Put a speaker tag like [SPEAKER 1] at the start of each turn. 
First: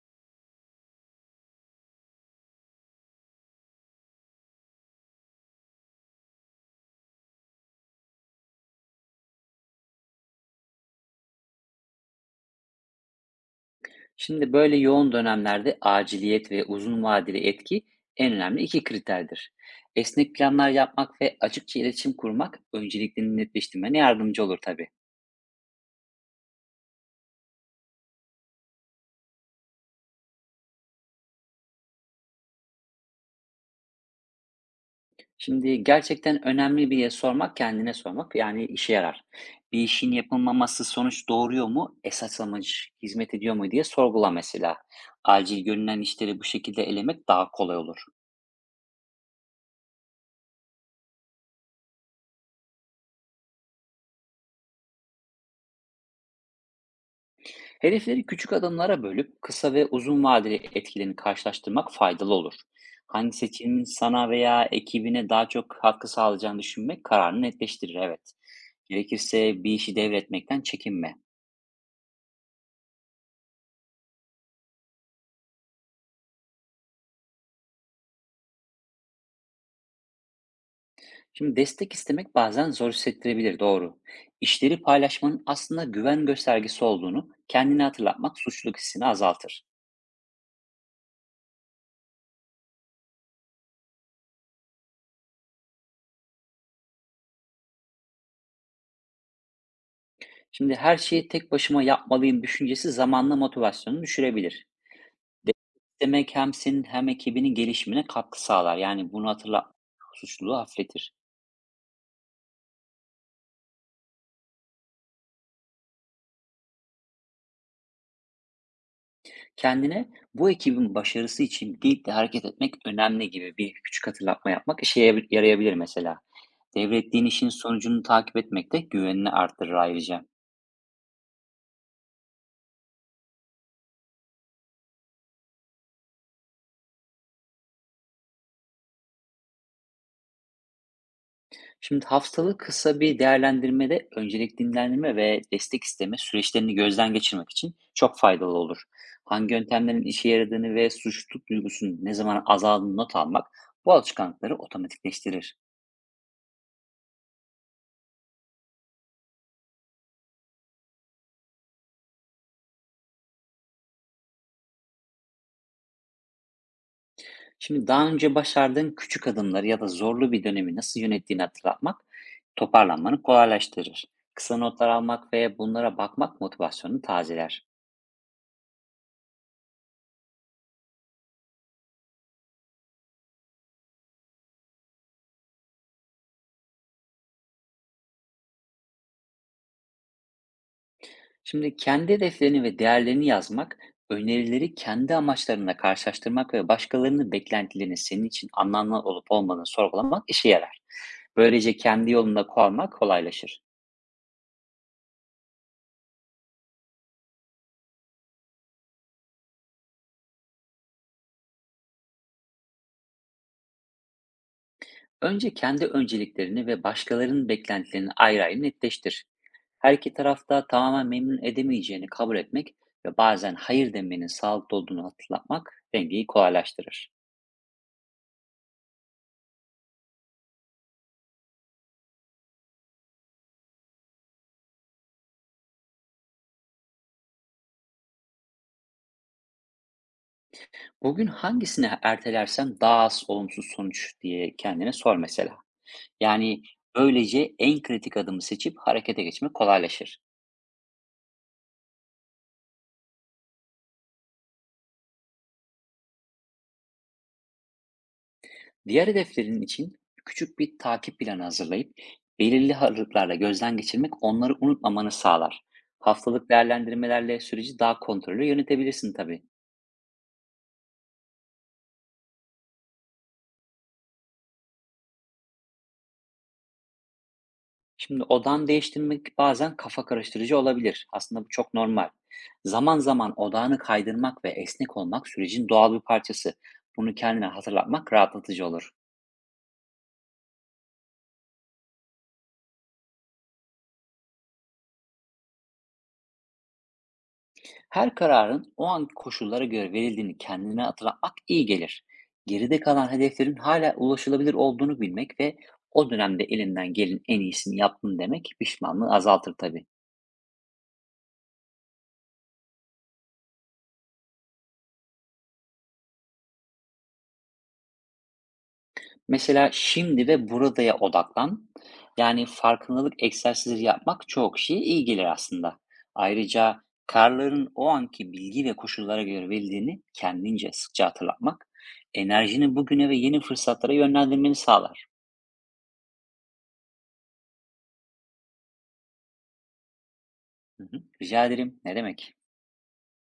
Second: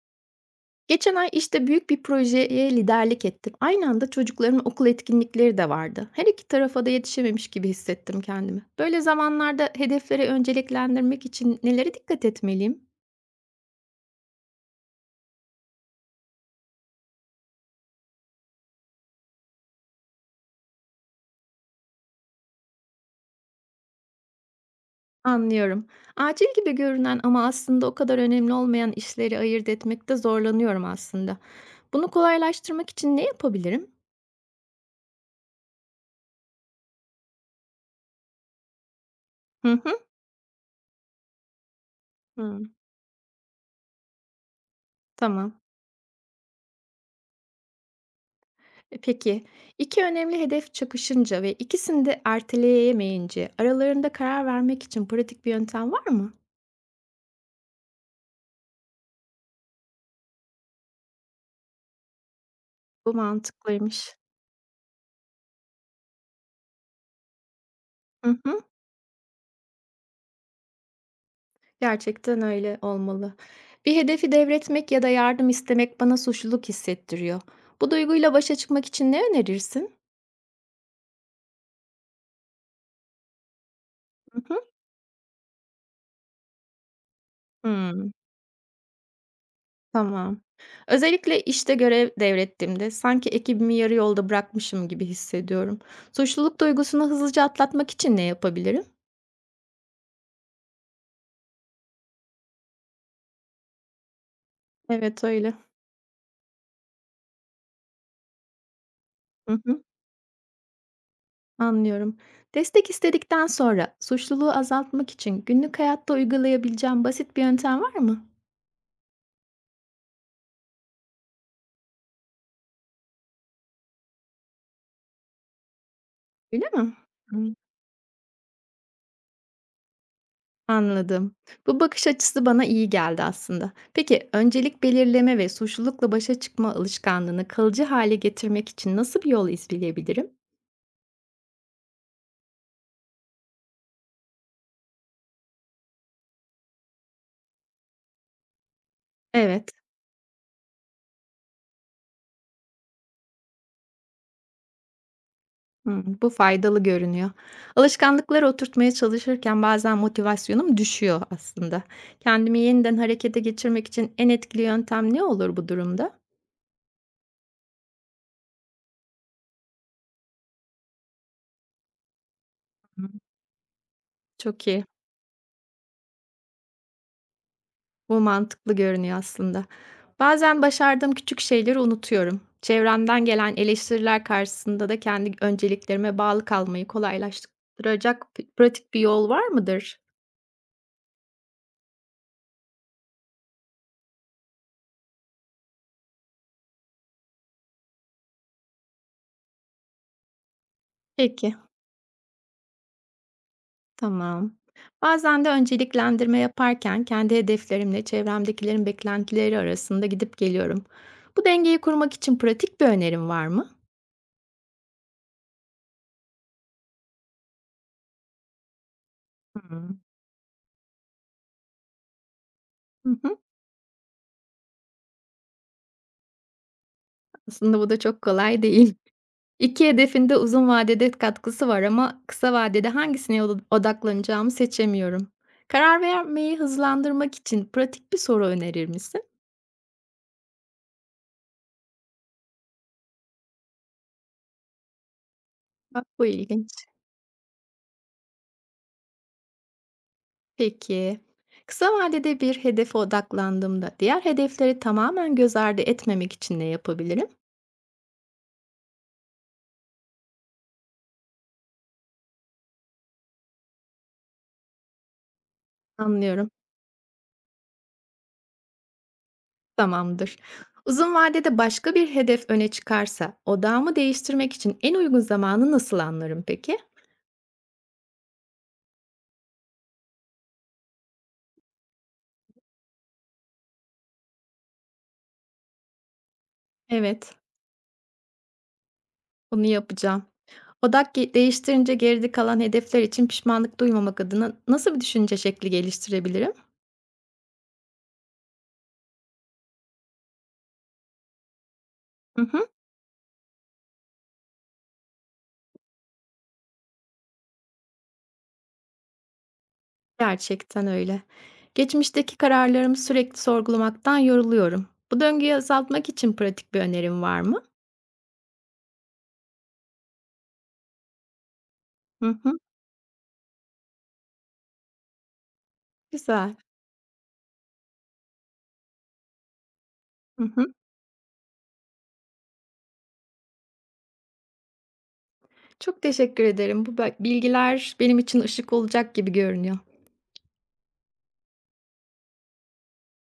[SPEAKER 1] Geçen ay işte büyük bir projeye liderlik ettim. Aynı anda çocukların okul etkinlikleri de vardı. Her iki tarafa da yetişememiş gibi hissettim kendimi. Böyle zamanlarda hedefleri önceliklendirmek için nelere dikkat etmeliyim?
[SPEAKER 2] Şimdi böyle yoğun dönemlerde aciliyet ve uzun vadeli etki en önemli iki kriterdir. Esnek planlar yapmak ve açıkça iletişim kurmak önceliklerini netleştirmene yardımcı olur tabii.
[SPEAKER 1] Anlıyorum. Acil gibi görünen ama aslında o kadar önemli olmayan işleri ayırt etmekte zorlanıyorum aslında. Bunu kolaylaştırmak için ne yapabilirim?
[SPEAKER 2] Şimdi gerçekten önemli bir yere sormak kendine sormak yani işe yarar.
[SPEAKER 1] Hı
[SPEAKER 2] Bir
[SPEAKER 1] hı.
[SPEAKER 2] işin yapılmaması sonuç doğuruyor mu, esas
[SPEAKER 1] Hı,
[SPEAKER 2] amaç hizmet ediyor mu diye sorgula mesela.
[SPEAKER 1] tamam.
[SPEAKER 2] Acil görünen işleri bu şekilde elemek daha kolay olur.
[SPEAKER 1] Peki, iki önemli hedef çakışınca ve ikisini de erteleyemeyince aralarında karar vermek için pratik bir yöntem var mı?
[SPEAKER 2] Hedefleri küçük adımlara bölüp kısa ve uzun vadeli etkilerini karşılaştırmak faydalı olur.
[SPEAKER 1] Bu
[SPEAKER 2] Hangi seçimin
[SPEAKER 1] mantıklıymış.
[SPEAKER 2] sana veya ekibine daha çok katkı sağlayacağını düşünmek kararını netleştirir, evet.
[SPEAKER 1] Hı hı,
[SPEAKER 2] Gerekirse bir işi devretmekten çekinme.
[SPEAKER 1] gerçekten öyle olmalı. Bir hedefi devretmek ya da yardım istemek bana suçluluk hissettiriyor. Bu duyguyla başa çıkmak için ne önerirsin?
[SPEAKER 2] Şimdi destek istemek bazen zor hissettirebilir, doğru.
[SPEAKER 1] Hı hı.
[SPEAKER 2] İşleri paylaşmanın aslında güven göstergesi olduğunu kendine
[SPEAKER 1] Hmm,
[SPEAKER 2] hatırlatmak suçluluk hissini azaltır.
[SPEAKER 1] tamam. Özellikle işte görev devrettiğimde sanki ekibimi yarı yolda bırakmışım gibi hissediyorum. Suçluluk duygusunu hızlıca atlatmak için ne yapabilirim?
[SPEAKER 2] Şimdi her şeyi tek başıma yapmalıyım düşüncesi zamanla motivasyonunu düşürebilir.
[SPEAKER 1] Evet öyle.
[SPEAKER 2] Destek istemek hem senin hem ekibinin gelişimine katkı sağlar. Yani bunu
[SPEAKER 1] Hı
[SPEAKER 2] hatırla,
[SPEAKER 1] hı.
[SPEAKER 2] suçluluğu hafifletir.
[SPEAKER 1] Anlıyorum. Destek istedikten sonra suçluluğu azaltmak için günlük hayatta uygulayabileceğim basit bir yöntem var mı?
[SPEAKER 2] Kendine, bu ekibin başarısı için birlikte hareket etmek önemli, gibi bir küçük hatırlatma yapmak yarayabilir mesela.
[SPEAKER 1] Öyle mi?
[SPEAKER 2] Devrettiğin işin
[SPEAKER 1] Hı.
[SPEAKER 2] sonucunu takip etmek de güvenini artırır ayrıca.
[SPEAKER 1] Anladım. Bu bakış açısı bana iyi geldi aslında. Peki öncelik belirleme ve suçlulukla başa çıkma alışkanlığını kalıcı hale getirmek için nasıl bir yol izleyebilirim?
[SPEAKER 2] Şimdi haftalık kısa bir değerlendirmede öncelik dinlendirme ve destek isteme süreçlerini gözden geçirmek için çok faydalı olur. Hangi
[SPEAKER 1] Evet,
[SPEAKER 2] yöntemlerin işe yaradığını ve suçluluk duygusunun ne zaman azaldığını not almak bu alışkanlıkları otomatikleştirir.
[SPEAKER 1] hı, bu faydalı görünüyor. Alışkanlıkları oturtmaya çalışırken bazen motivasyonum düşüyor aslında. Kendimi yeniden harekete geçirmek için en etkili yöntem ne olur bu durumda?
[SPEAKER 2] Şimdi daha önce başardığın küçük adımları ya da zorlu bir dönemi nasıl yönettiğini hatırlatmak toparlanmanı kolaylaştırır. Kısa
[SPEAKER 1] Çok iyi.
[SPEAKER 2] notlar almak ve bunlara bakmak motivasyonunu tazeler.
[SPEAKER 1] Bu mantıklı görünüyor aslında. Bazen başardığım küçük şeyleri unutuyorum. Çevremden gelen eleştiriler karşısında da kendi önceliklerime bağlı kalmayı kolaylaştıracak pratik bir yol var mıdır?
[SPEAKER 2] Şimdi kendi hedeflerini ve değerlerini yazmak, önerileri kendi amaçlarına karşılaştırmak ve başkalarının beklentilerini senin için anlamlı olup olmadığını sorgulamak işe yarar.
[SPEAKER 1] Peki,
[SPEAKER 2] Böylece kendi yolunda kalmak kolaylaşır.
[SPEAKER 1] tamam. Bazen de önceliklendirme yaparken kendi hedeflerimle çevremdekilerin beklentileri arasında gidip geliyorum. Bu dengeyi kurmak için pratik bir önerim var mı?
[SPEAKER 2] Önce kendi önceliklerini ve başkalarının beklentilerini ayrı ayrı netleştir. Her
[SPEAKER 1] Hmm.
[SPEAKER 2] iki tarafta tamamen memnun edemeyeceğini kabul etmek
[SPEAKER 1] Hı
[SPEAKER 2] ve
[SPEAKER 1] hı.
[SPEAKER 2] bazen hayır demenin sağlıklı olduğunu hatırlatmak dengeyi kolaylaştırır.
[SPEAKER 1] Aslında bu da çok kolay değil. 2 hedefin de uzun vadede katkısı var ama kısa vadede odaklanacağımı seçemiyorum. Karar vermeyi hızlandırmak için pratik bir soru önerir misin?
[SPEAKER 2] Bugün hangisini ertelersen daha az olumsuz sonuç, diye kendine sor mesela.
[SPEAKER 1] Bak bu
[SPEAKER 2] Yani
[SPEAKER 1] ilginç.
[SPEAKER 2] böylece en kritik adımı seçip harekete geçmek kolaylaşır.
[SPEAKER 1] Peki. Kısa vadede bir hedefe odaklandığımda diğer hedefleri tamamen göz ardı etmemek için ne yapabilirim?
[SPEAKER 2] Diğer hedeflerin için küçük bir takip planı hazırlayıp belirli aralıklarla gözden geçirmek onları unutmamanı sağlar.
[SPEAKER 1] Anlıyorum.
[SPEAKER 2] Haftalık değerlendirmelerle süreci daha kontrollü yönetebilirsin tabii.
[SPEAKER 1] Tamamdır. Uzun vadede başka bir hedef öne çıkarsa odağımı değiştirmek için en uygun zamanı nasıl anlarım peki?
[SPEAKER 2] Şimdi odan değiştirmek bazen kafa karıştırıcı olabilir. Aslında bu çok normal. Zaman zaman odağını kaydırmak ve esnek olmak sürecin doğal bir parçası. Bunu
[SPEAKER 1] Evet,
[SPEAKER 2] kendine hatırlatmak rahatlatıcı olur.
[SPEAKER 1] bunu yapacağım. Odak değiştirince geride kalan hedefler için pişmanlık duymamak adına nasıl bir düşünce şekli geliştirebilirim?
[SPEAKER 2] Her kararın o anki koşullara göre verildiğini kendine hatırlatmak iyi gelir.
[SPEAKER 1] Hı hı.
[SPEAKER 2] Geride kalan hedeflerin hala ulaşılabilir olduğunu bilmek ve o dönemde elinden gelin en iyisini yaptın demek pişmanlığı azaltır tabii.
[SPEAKER 1] Gerçekten öyle. Geçmişteki kararlarımı sürekli sorgulamaktan yoruluyorum. Bu döngüyü azaltmak için pratik bir önerim var mı?
[SPEAKER 2] Mesela şimdi ve buradaya odaklan.
[SPEAKER 1] Hı
[SPEAKER 2] Yani
[SPEAKER 1] hı.
[SPEAKER 2] farkındalık egzersizleri yapmak çoğu kişiye iyi gelir aslında.
[SPEAKER 1] Güzel.
[SPEAKER 2] Ayrıca kararların o anki bilgi ve koşullara göre verildiğini
[SPEAKER 1] Hı
[SPEAKER 2] kendince
[SPEAKER 1] hı.
[SPEAKER 2] sıkça hatırlatmak enerjini bugüne ve yeni fırsatlara yönlendirmeni sağlar.
[SPEAKER 1] Çok teşekkür ederim. Bilgiler benim için ışık olacak gibi görünüyor.
[SPEAKER 2] Hı hı. Rica ederim. Ne demek?